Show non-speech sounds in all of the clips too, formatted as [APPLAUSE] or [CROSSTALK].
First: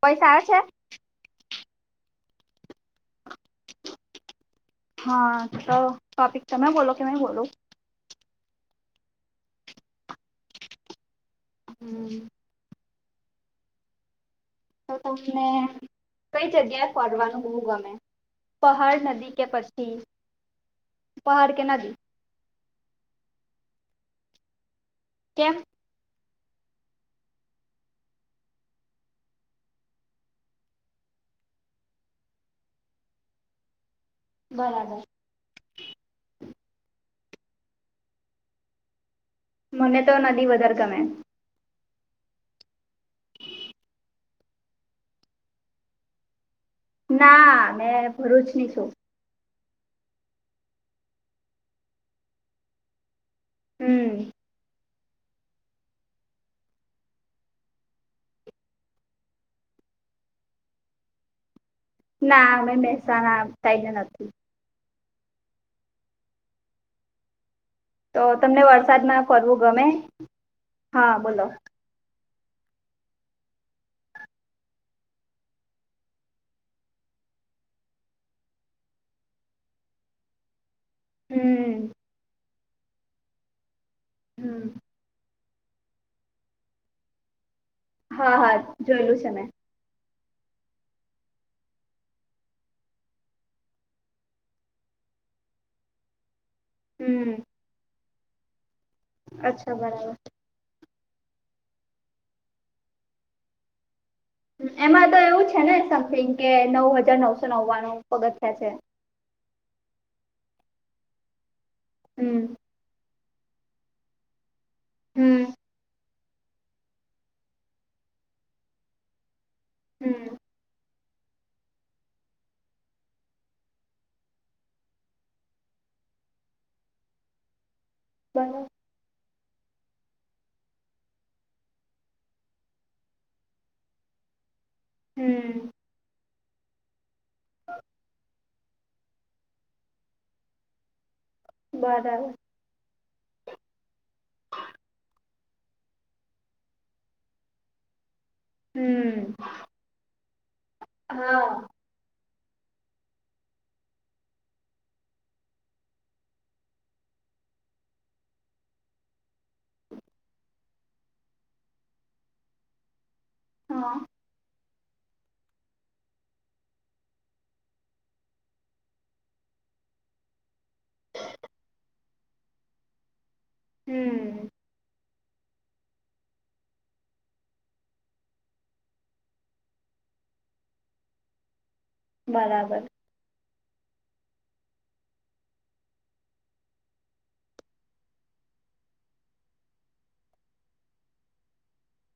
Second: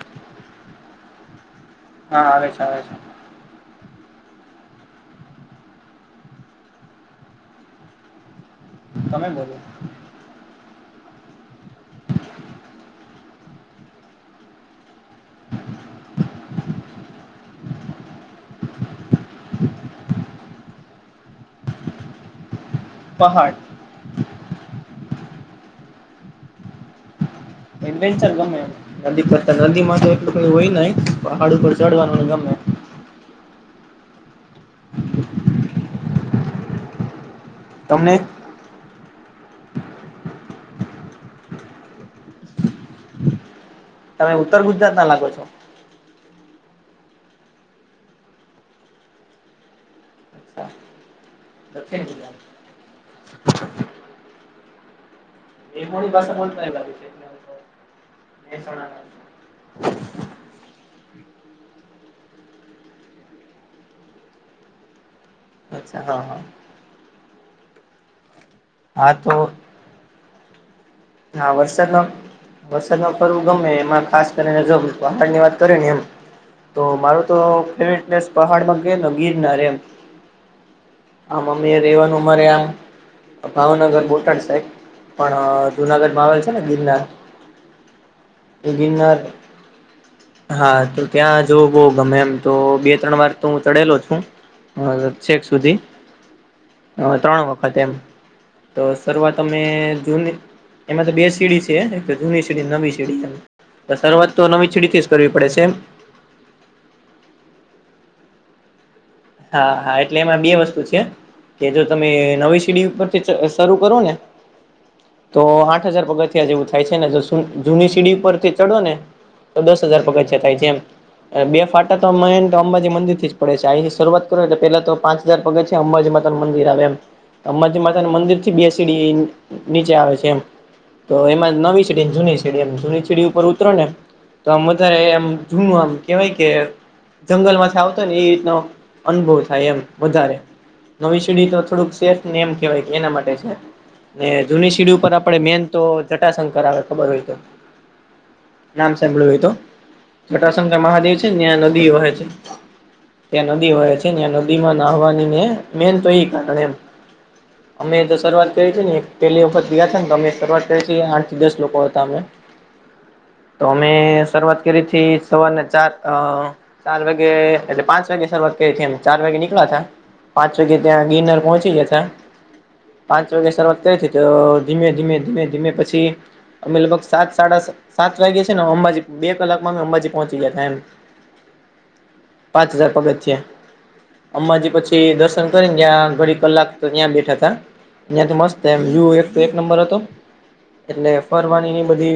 પૈસા છે. હા આવે છે આવે છે. હા ટોપિક તમે બોલો કેમે બોલો. તમે બોલો. હમ. તો તમને કઈ જગ્યાએ ફરવા નું હ ગમે. પહાડ નદી કે પછી પહાડ કે નદી પહાડ કેમ એે ચ મેને નદી પતા નદીમાં તો એક હોય નહ પણ હાડ ઉપર ચઢવાનું ન ગમે બરાબર તમને મને તો નદી વધારે ગમે તમે ઉત્તર ગુજરાત ના લાગો છો. ના મેં ભરૂચની છું. અચ્છા દક્ષિણ દલા હમ એ થોડી ભાષા બલતા લાગે છે. ના અમે બેસાના થાયને નથી અચ્છા તો તમને હા વરસાદમાં તો ફરવુ ગમે હા વરસાદમાં વરસાદ ન ફરવું ગમે એમાં ખાસ કરીને જો પહાડ ની વાત કરી ને એમ તો મારું તો ફેવટ પ્સ પહાડમાં ગ ગીરનાર એમ આ મમ્ી હમ રેવાનું મારે આમ ભાવનગર બોટાદ સાહેબ હમ પણ જુનાગઢમાં આવેલ છે ને ગિરનાર હા હા એ ગિરનાર જોયેલું છે મેં હા તો ત્યાં જો બહ ગમે એમ તો બે ત્રણ વાર તો હું ચડેલો છું. હ છેક સુધી હ હમ ત્રણ વખત એમ તો શરૂઆત અમે અચ્છા બરાબર જૂની એમાં તો બે સીડી છે જૂની સીડી નવી સીડી છે શરૂઆત તો નવી સીડીથી જ એમાં તો કરવી એવું પડે છે ને સમથિંગ કે નવ હજાર નવસો નવ્વાણું પગથ થિયા છે. હા હા એટલે એમાં બે વસ્તુ છે કે જો તમે હમ નવી સીડી ઉપર શ કરું ને તો હમ આઠ હજાર પગ જેવું થાય છે ને જો જૂની સીડી ઉપરથી ચડો ને તો દસ હજાર હમ પગચિયા થાય છે એમ. બે ફાટા તો એને તો અંબાજી મંદિર થી જ પડે છે આ શરૂઆત કરો તો પેલા તો પાંચ હજાર પગ છે અંબાજી માતા નું મંદિર આવે એમ અંબાજી માતાું મંદિર થી બરાબર બે સીડી નીચે આવે છે એમ. તો એમાં નવી સડીમ જૂની સેડીયમ જૂની સીડી ઉપર ઉતરો નેમ તો આ વધારે એમ હમ જૂનું આમ કેહેવાય કે જંગલ માંથી આવતો ને એ રીતનો અનુભવ થાય એમ વધારે નવી સડી તો થોડુંક બરાબર સેફ ને એમ કહેવાય કે એના માટે છે. ને જૂની સીડી ઉપર આપડે મેન તો જટાશંકર આવે ખબર હોય તો નામ હમ સાંભળ્યુંય તો જટાશંકર મહાદેવ છે હા ત્યાં નદી વહે છે. ત્યાં નદી હોય છે ્યા નદીમાં નાહવાની ને મેન તો એ કારણ એમ અમે તો શરૂઆત કરી છે ને એક પહેલી વખત ગયા હતા ને તો અમે શરૂઆત કરી છેી આઠ થી દસ લોકો હતા અમે તોમે હા સર્વત કેરી થી સવારને ચાર ચાર વાગે એટલે પાંચ વાગે શઆત ચાર વાગે નીકળ્યા તા પાંચ વાગે ત્યાં ગિરનાર પહોંચી ગયા હતા. પાંચ વાગ્યા શરૂઆત કરી હતી તો હમ ધીમે ધીમે ધીમે ધીમે પછી અમે લગભગ સાત સાડા સાત વાગે અંબાજી બે કલાકમાં અમે અંબાજી પહોંચી ગીયા હતા એમ પાંચ બરાબર હજાર પગથિયાં અમ્બાજી પછી દર્શન કરીને જ્યાં ઘડી કલાક ત્યાં બેઠા તા અઈયા તો મસ્ત એમ [UNINTELLIGIBLE] એક એક નંબર હતો. એટલે ફરવાનીની બધી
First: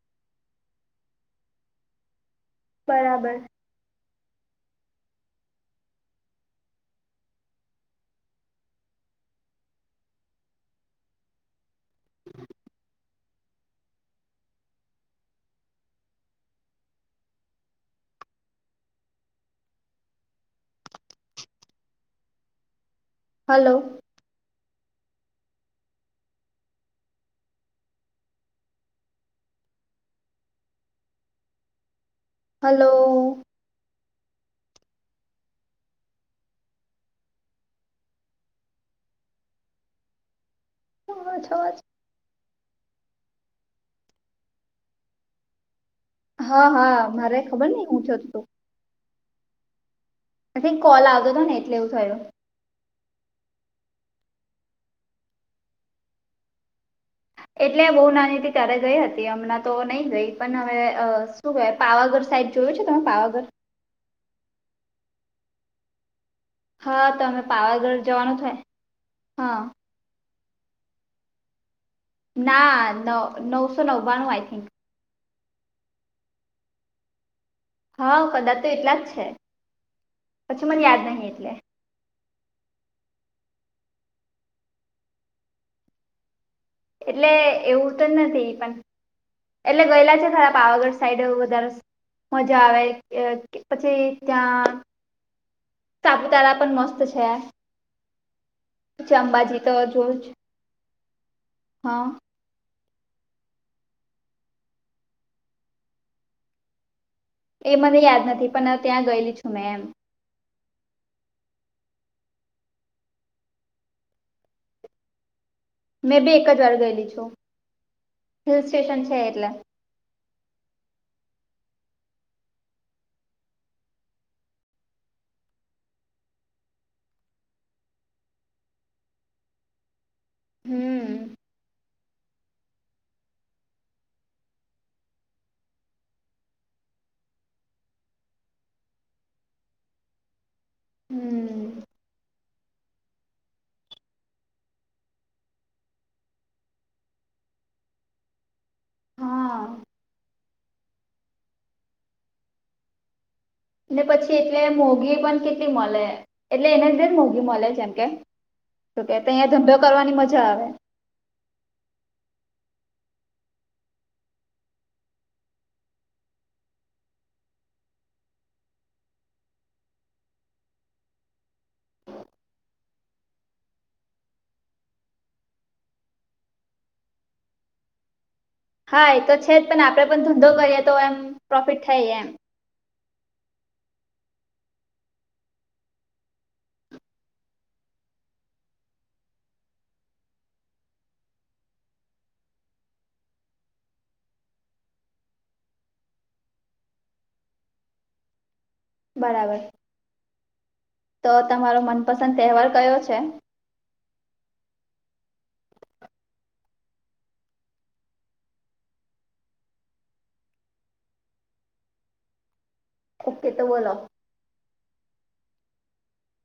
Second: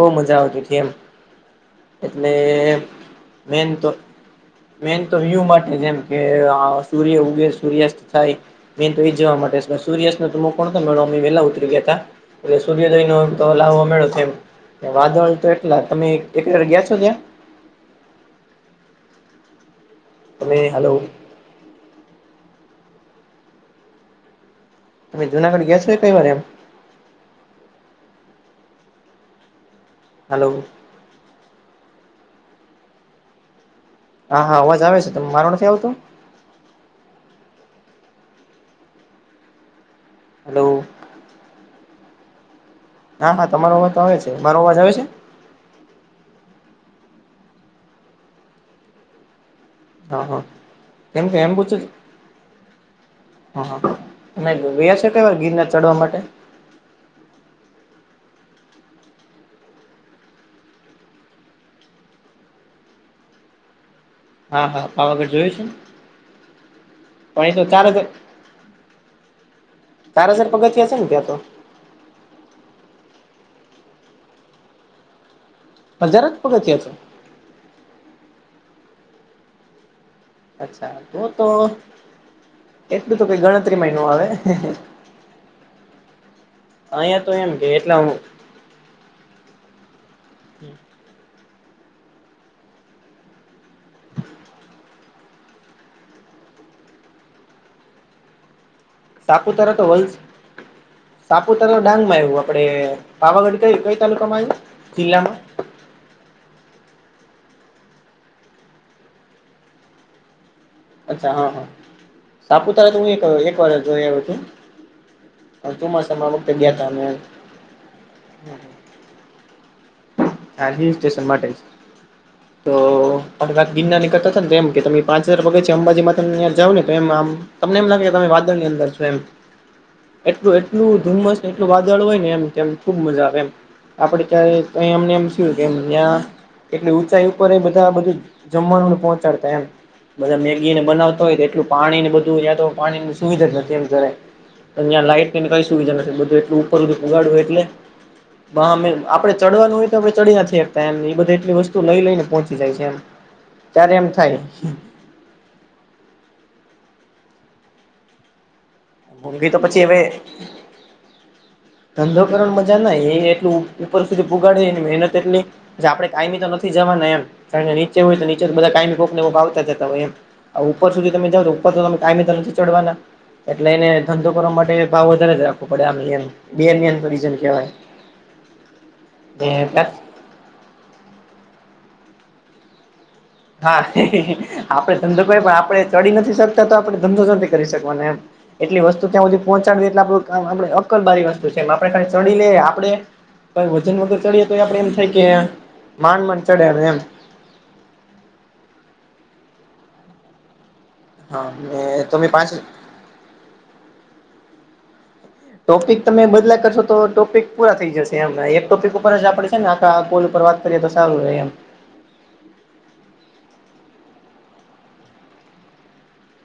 બો મજા આવતી હતી એમ એટલે બરાબર મેન તો મેન તો [UNINTELLIGIBLE] માટે જેમ કે સૂર્ય ઉગે સૂર્યાસ્ત થાય. મેન તો એજ જોવા માટે સૂર્યા કોણ મેળવ અમે વહેલા ઉતરી ગયા હતા એટલે સૂર્યોદયો તો લાવો મેળો છે એમ વાદળ તો એટલા તમે એકર ગીયા છો ત્યાં? તમે હાલો. હાલો. તમે જુનાગઢ ગયા છો કઈ વાર એમ હા. હાલો. હા હા અવાજ આવે છે મારો નથી આવતો? હાલો. [INAUDIBLE] હા હા તમારો અવાજ તો આવે છે મારો અવાજ આવે છે? હા હા મારે ખબર ની હું થતું હતું. હા હા આઈ કોલ કેમ આવતો કે હતો ને એમ એટલે પૂછું? એવું થયું હ હ તમે ગીતા છો કોઈ વાર ગીરના ચઢવા માટે. એટલે બો નાની હતીથી ત્યારે ગઈ હતી હમણાં તો નઈ ગઈ પણ હવે શું કેવ પાવાગઢ સાઈડ જોયું છે તમે પાવાગઢ હા હા પાવાગર જોયું છે. હા તમે પણ એ તો ચાર પાવાગઢ હજાર જવાનું થાય હા ચાર હજાર પગથીયા છે ને ત્યાં તો. ના ન નવસો નવ્વાણું આઈ થિંક. હજાર જ પગથિયાં છે? હા કદાચ તો એટલા જ છે પછી મને અચ્છા યાદ તો નહીં તો એટલે. એટલું તો કઈ ગણતરી નય આવે. અહિયાં તો એટલે એમ કે એવું એટલા તો નથી પણ એટલે ગયેલા છે ખરા પાવાગઢ સાઈડ વધારે મજા આવે પછી ત્યાં સાપુતારા પણ મસ્ત છે પછી અંબાજી તો સાપુતારા વલ જોઉ જ સાપુતારા ડાંગ હા માં આવું આપડે પાવાગઢ ક કઈ તાલુકા માં આવ્યું જિલ્લામાં એ મને યાદ નથી પણ ત્યાં ગયેલી છું મેં એમ અચ્છા હા હા સાપુતારા તો હું એક એક વાર જોય આવ્યો હતુ મેં ચોમાસામાં બી આ એક વખતે જ વાર ગયા ગયેલી તા. છું [UNINTELLIGIBLE] આ હિલ સ્ટેશન માટે તો પણત ગિરનાનીકતા હતા ને તો એમ કે તમે પાંચ હજાર પગે છે અંબાજીમાં તમે જાાવ ને તો એમ આમ તમને એમ લાગે તમે વાદળની અંદર છો એમ એટલું એટલું હમ ધુમ્મસને એટલું વાદળ હોય ને એમ કેમ ખુબ મજા આવે એમ આપડે ક્યારે. [UNINTELLIGIBLE] એટલે ઊંચાઈ ઉપર એ બધા બધું જમવાનુંને પહોંચાડતા એમ. બધા મેગી ને બનાવતા હોય હમ એટલું પાણી ને બધું યા તો પાણીની સુવિધા નથી [INAUDIBLE] ત્યા લાઈટને કઈ સુવિધા નથી બધું એટલું ઉપર હુધી પુગાડવું એટલે [INAUDIBLE] હા ચડવાનું હોય તા એમ એ બધ એટલી વસ્તુ લઈ લઈને પહોંચી જાય છે એમ- - ને પછી એટલે મોગી પણ કેટલી મળે. એટલે એને જ મોઘી મળે છે એમ કે કે અહીિયાંયા ઊંઘી તો ધંધો પછી હવે કરવાની મજા આવે. ધંધો કરણ મજા ના એટલું ઉપર સુધી પગાડે એની મહેનત એટલી- - આપણે કાયમી તો નથી જવાના એમ નીચે હોય તો નીચે તો બધા કાયમીકને ભ આવતા જતા હોય એમ- - ઉપર સુધી તમે જાાવને ઉપર તો તમે કાયમેી તો નથી ચડવાના. એટલે એને ધંધો કરવા માટે ભાવ વધારે જ રાખવો પડે આ રન કેવાય હા એ તો ને છે જ પણ આપડે પણ ધંધો કરીએ તો એમ પ્રોફિટ થાય એમ હા આપડે ધંધો ક પણ આપડે ચડી નથી શકતા તો આપડણે ધંધો કરી શકવાનો એમ. એટલી વસ્તુ ક્યાં સુધી પહોંચાડવી એટલે આપુંામ આપણે અકલબારી વસ્તુ છે એમ આપણે ખાલી ચડીલે આપણે. વજન વગર ચડીએ તો આપડે એમ થાય કે માંડ માડ ચડે એમ. બરાબર તો હા તમારો ને તમે મનપસંદ પાંચ તહેવાર કયો છે? ટોપિક તમે બદલા કરશો તો ટોપિક પૂરા થઈ જશે એમ એક ટોપિક ઉપર જ આપડે છે ને આખા કોલ ઉપર વાત કરીએ તો સારુ એમ. ઓકે તો બોલો?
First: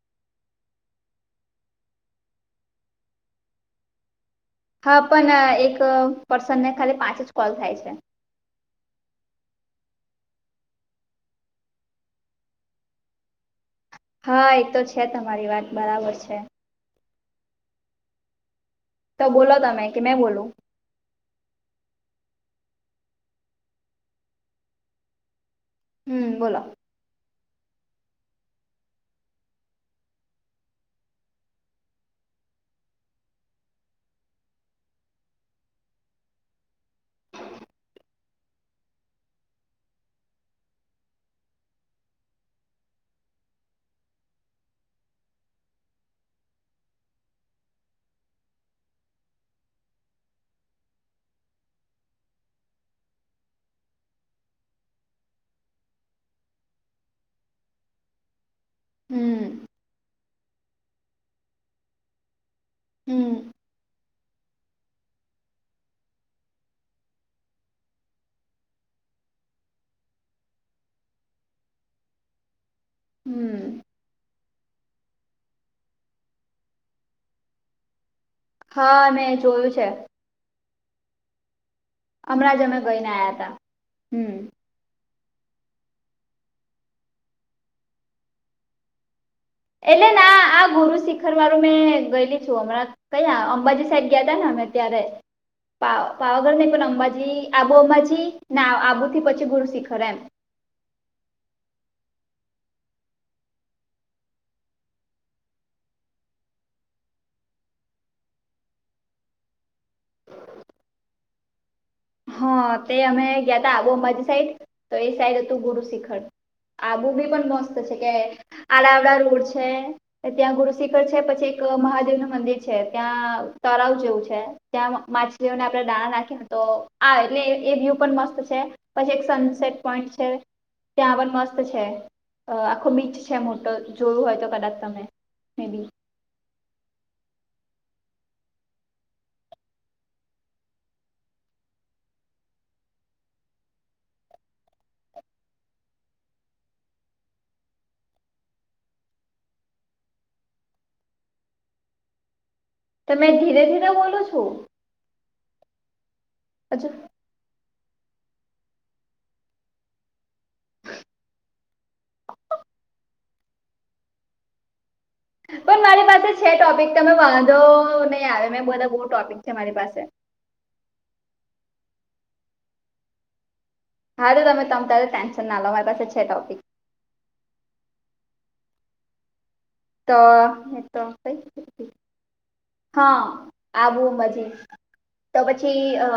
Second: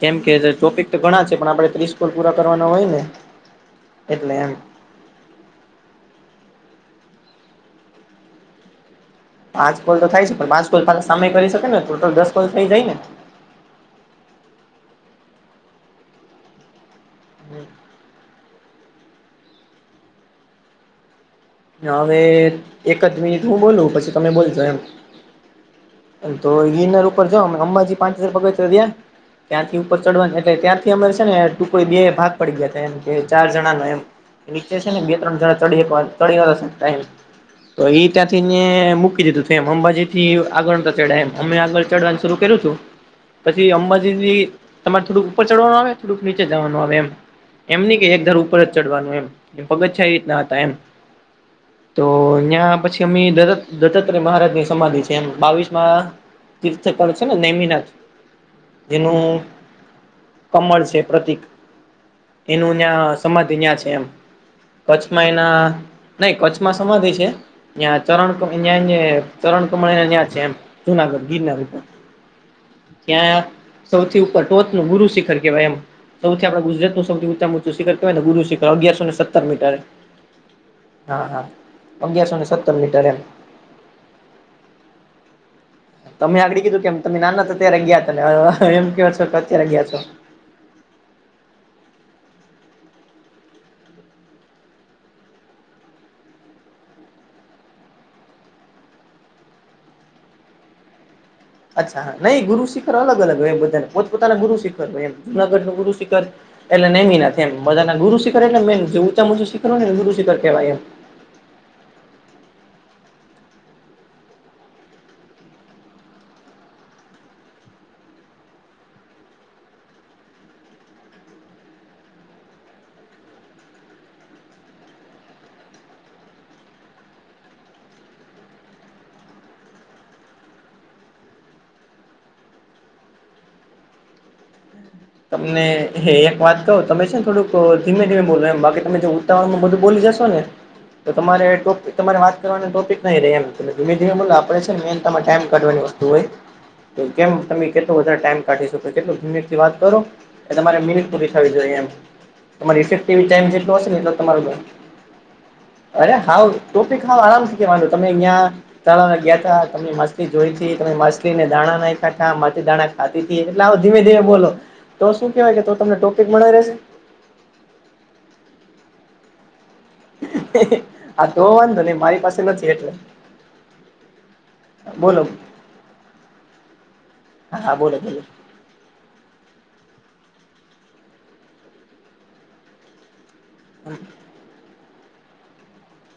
કેમ કે ટોપિક તો ઘણા છે પણ આપણે ત્રીસકોલ પૂરા કરવાના હોય ને એટલે એમ. હા પણ એક પર્સન ને ખાલી પાંચ જ કોલ થાય છે. પાંચ કોલ તો થાય છે પણ પાંચ કોલ ખા સામેય કરી શકે ને ટોટલ દસ કોલ થઈ જાય ને. હા એ તો છે તમારી વાત બરાબર છે. [INAUDIBLE] તો બોલો તમે કે મેં બોલુ? હવે એક જ મિનિટ હું બોલું પછી તમે બોલજો એમ. હમ તો બોલો ગિનાર ઉપર જા અમ્બજી પાંચ હજાર પગાવતા ત્યાં ત્યાંથી ઉપર ચડવાનું એટલે ત્યાંથી અમારે છે ને ટૂંક બે ભાગ પડી ગયા હતા એમ કે ચાર જણા ન એમ. નીચે છે ને બે ત્રણ જણા ચડી ચડીને ટાઈમ તો એ ત્યાંથી ને મૂકી દીધું છે એમ અંબાજી થી આગળ ચડ એમ અમે આગળ ચઢવાનું શરૂ કરું છું. પછી અંબાજીથી તમારે થોડુંક ઉપર ચડવાનું આવે થોડુંક નીચે જવાનું આવે એમ. એમની કે એક ધર ઉપર જ ચડવાનું એમ પગથિયા રીતના હતા એમ. તો ત્યાં પછી અ દત્તાત્રેય મહારાજ ની સમાધિ છે એમ બાવીસ માં તીર્થ કર છે ને નેમી ના જેનું હમ કમળ છે પ્રતીક. એનુંં હમ સમાધિ અં છે એમ કચ્છમાં એના નહી કચ્છમાં સમાધિ છે. ત્યાં ચરણ્યાં ચરણ કમળને્યાં છે એમ જુનાગઢ ગીરના પર ક્યાં? હમ સૌથી ઉપર ટોચનું ગુરુ શિખર કેવાય એમ સૌથી આપે ગુજતનુંૌથીઊંચાચુંિખરવાયને ગુરુશિખર. હા અગયારસો મેં સતર જોયું મીટર. છે હા હા અગિયારસોને હમણાં જ સત્તર અમે મીટર ગઈને એમ. આવ્યા હતા હમ તમે આગળડી કીધું કેમ તમે નાના હતા ત્યારે ગયા હતા વે એમ કેવા છો. અત્યારે ગયા છો. એટલે ના આ ગુરુ શી ર વારું મેં ગયેલી છું હમણાં કયા અંબાજી સાઈડ ગયા તા ને અમે ત્યારે. પાવાગઢ નઈ પણ અંબાજી આબુ અંબાજી આબુથી પછી ગુરુ શિખર એમ. અચ્છા હા નઈ ગુરુ શિખર અલ અલ હોય એ બધાને પોતાનાુ શિખર હોય એમ જુનાગઢનું ગુરુશિખર એટલે નનેમી નથી એમધાના ગુિખર એટલે મે ઉચું શિખર હોય ને ગુરુશિખર કેવા એમ. હા તે અમે ગયા ત આબો અંબાજી સાઈડ તો એ સાઈડ હતું ગુરુ શિખર. આબુ બી પણ મસ્ત છે કે આડા આવડા રોડ છે. ત્યાં ગુરુ શિખર છે પછી એક મહાદેવનું મંદિર છે ત્યાં તળાવ જેવું છે. ત્યાં માછલીઓને આપણે દાણા નાખીએને તો હા એટલે એ વ્યુ પણ મસ્ત છે પછી એક સનસેટ પોઈન્ટ છે. ત્યાં આગળ મસ્ત છે આખું બીચ છે મોટો જોયું હોય તો કદાચ તમે. તમને મે બી હે એક વાત. તો તમે છે ને થોડુંક ધીમે ધીમે બોલો એમ બાકી તમે જે ઉતાવરણમાં બધું બોલી જશો ને. તો તમારે તમારે વાત કરવાનું ટોપિક નઈ રેય એમ ધીમે ધીમે બોલો આપડે છે ને એન તમારે ટાઈમ કાઢવાની વાત. હોય તો કેમ તમે કેટલો વધારે ટાઈમ કાઢી શકો તો કેટલો મિનિટથી વાત. કરો એ તમારે મિનટ પુરી થવી જોઈએ એમ. તમાર રીસેસ ફ્રી તમે ટાઈમ ધીરે જેશ ધીરે હશે ને એ બોલો તમાર છો અરે હાવ હજુ ટોપક હા, આરામથી કેવાનુ તમે અહિયાં. તળ લ ગયા તા તમે માછલી જોઈ તમે માછલી ને દાણા નાહી ખાા મા દાણા. આતીતી એટલે આવ ધીમે ધીમે બોલો તો શું કેવાય કે પણ તમને મારી ટોપિક પાસે મળે છે રહેશે. ટોપિક તમે વાંધો નઈ આવે મેં બધાં બો ટોપિક છે મારી પાસે. હ તો વાંધો ની મારી પાસે નથી એટલે. હા, તો તમે તમે તારે બોલો ટેન્શન ના લો મારી પાસે છે ટોપિક. હા, બોલો ચલો તો એ તો કઈ ટોપિક હા, આબુ અંબાજી. તો પછી અ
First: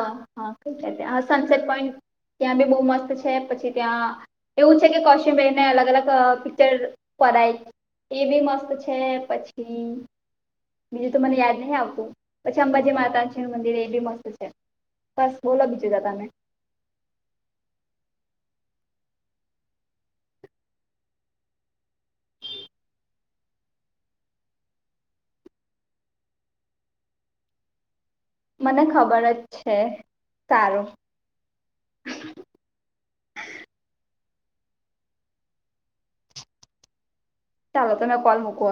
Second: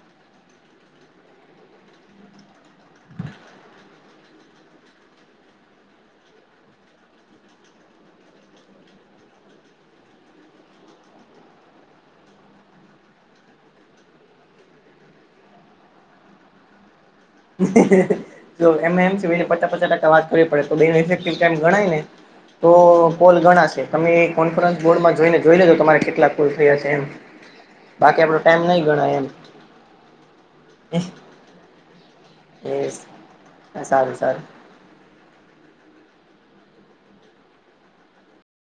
કઇ ગયા હતા સનસેટ પોઈન્ટ ત્યાં બી બો મસ્ત છે પછી ત્યાં. એવું છે કે કૌશિકભાઈને અલગ અલગ પિક્ચર પરાય. એ બી મસ્ત છે પછી બીજું તો મને યાદ ની આવતું પછી અંબાજી માતાજીનુ મંદિર એ બી મસ્ત છે. બસ બોલો બીજું તો તમે. એમાં એમ છેને પચાસ પચાસ ટકા વાત કરવી પડે તોફ ગણાયને. તો કોલ ગણા છે તમે કોન્ફરન્સ બોર્ડમાં જોઈને જોઈ લેજો તમારે કેટલા કોલ થયા છે એમ. બાકી આપડે. મને ખબર જ છે સારું. એસ હા સારું સારું. ચાલો તો મેં કોલ મૂકુ અવે